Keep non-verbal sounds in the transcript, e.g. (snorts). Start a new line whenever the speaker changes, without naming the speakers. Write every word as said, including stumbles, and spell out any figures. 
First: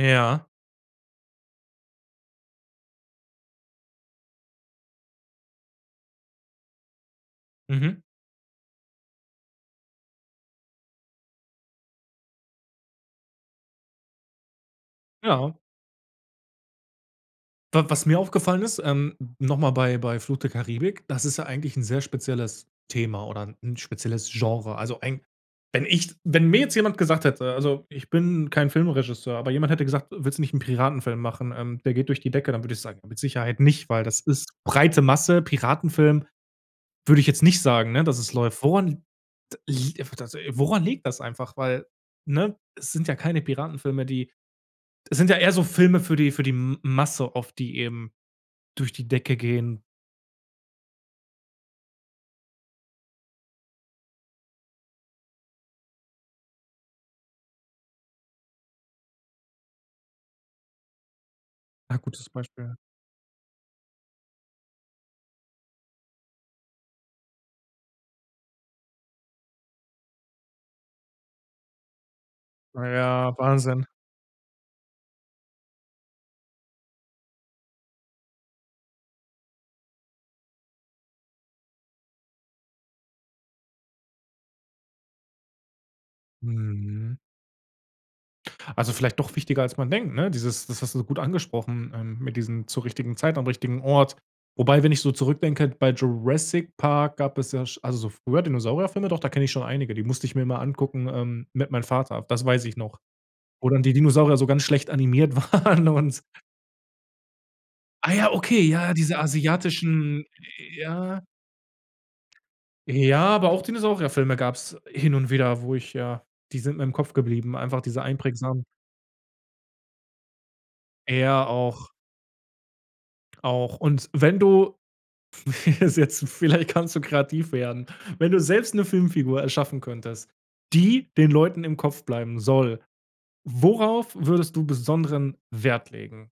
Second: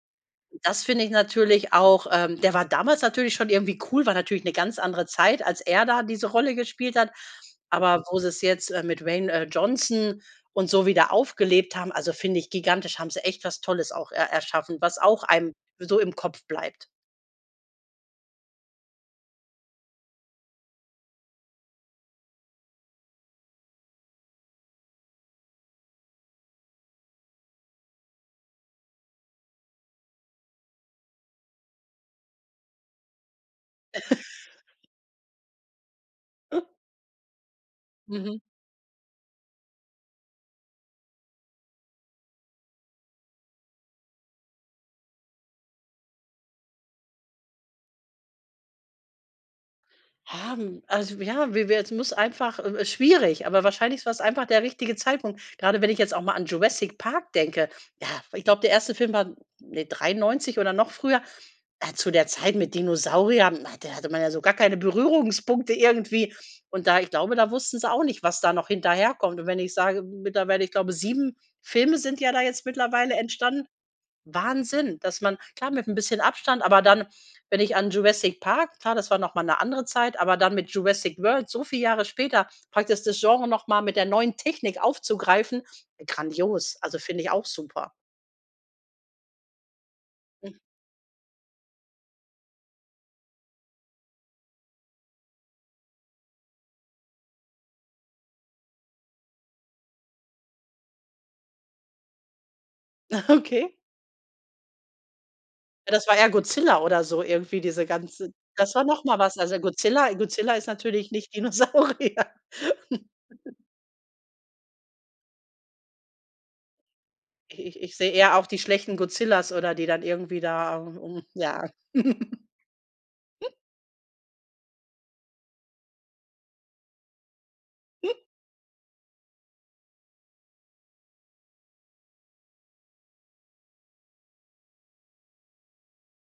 Ja.
Das finde ich natürlich auch ähm, der war damals natürlich schon irgendwie cool. War natürlich ‘ne ganz andere Zeit, als er da diese Rolle gespielt hat.
Mhm.
Aber wo sie's jetzt, äh, mit Dwayne, äh, Johnson und so wieder aufgelebt haben also, finde ich gigantisch. Haben sie echt was Tolles auch er erschaffen. Was auch einem
Ja.
so im Kopf bleibt.
W was mir aufgefallen ist, ähm, nochmal bei bei „Fluch der Karibik“: Das ist ja eigentlich 'n sehr spezielles Thema oder ‘n spezielles Genre. Also, ein wenn ich wenn mir jetzt jemand gesagt hätte- also, ich bin kein Filmregisseur- aber jemand hätte gesagt: „Willst du nicht 'nen Piratenfilm machen? Ähm, der geht durch die Decke.“ Dann würde ich sagen: „Mit Sicherheit nicht, weil das ist
(chuckles)
breite Masse.“ Piratenfilm, würde ich jetzt nicht sagen, ne, dass es
Mhm.
läuft. Woran li t liegt einfach das woran liegt das einfach? Weil ne, es sind ja keine Piratenfilme, die es sind ja eher so Filme für die für die M Masse oft, die eben durch die Decke gehen.
Haben also, ja, wie wer es muss einfach äh, äh, schwierig, aber wahrscheinlich war‘s einfach der richtige Zeitpunkt. Grade wenn ich jetzt auch mal an „Jurassic Park“ denke. Ja, ich glaube, der erste Film war ne, dreiundneunzig oder noch früher, äh,
Ah,
zu der
gutes
Zeit mit
Beispiel.
Dinosauriern. Hm, da hatte man ja so gar keine Berührungspunkte irgendwie. Und da ich glaube, da wussten sie auch nicht, was da noch hinterherkommt. Und, wenn ich sage mittlerweile, ich glaube, sieben Filme sind ja da jetzt
Ah,
mittlerweile
ja,
entstanden.
Wahnsinn.
Wahnsinn, dass man klar, mit ‘n bisschen Abstand, aber dann, wenn ich an „Jurassic Park“ klar, das war noch mal ‘ne andere Zeit, aber dann mit „Jurassic World“ so viel Jahre später, praktis, das Genre noch mal mit der neuen Technik aufzugreifen: grandios. Also,
Mhm.
finde ich auch super.
Also, vielleicht doch wichtiger, als man denkt, ne?
Mm.
Dieses das hast du gut angesprochen, ähm, mit diesem zur richtigen Zeit am richtigen Ort. Wobei, wenn ich so zurückdenke, bei „Jurassic Park“ gab es ja sch also, so früher, Dinosaurier-Filme. Doch, da kenne ich schon einige. Die musste ich mir immer angucken, ähm, mit meinem Vater. Das weiß ich noch.
Ah,
Wo
okay.
dann die Dinosaurier so ganz schlecht animiert waren
Ja, das war
und
ja Godzilla oder so irgendwie diese
Ah ja,
ganze
okay,
Das war
ja, ja,
noch
diese
mal was Also, Godzilla
asiatischen
Godzilla ist
äh,
natürlich
ja.
nicht Dinosaurier.
Äh, ja, aber
(chuckles)
auch Dinosaurier-Filme gab‘s hin und wieder, wo ich ja die sind mir im Kopf geblieben,
Ich
einfach
ich ich
diese
sehe eher auch die
einprägsamen.
schlechten Godzillas oder die dann irgendwie da au
Äh,
um
ja,
ja.
auch.
(chuckles)
Auch. Und, wenn du, pf (chuckles) das ist jetzt vielleicht kannst du kreativ werden.
(snorts)
Wenn du selbst ‘ne Filmfigur erschaffen könntest, die den Leuten im Kopf bleiben soll, worauf würdest du besonderen Wert legen?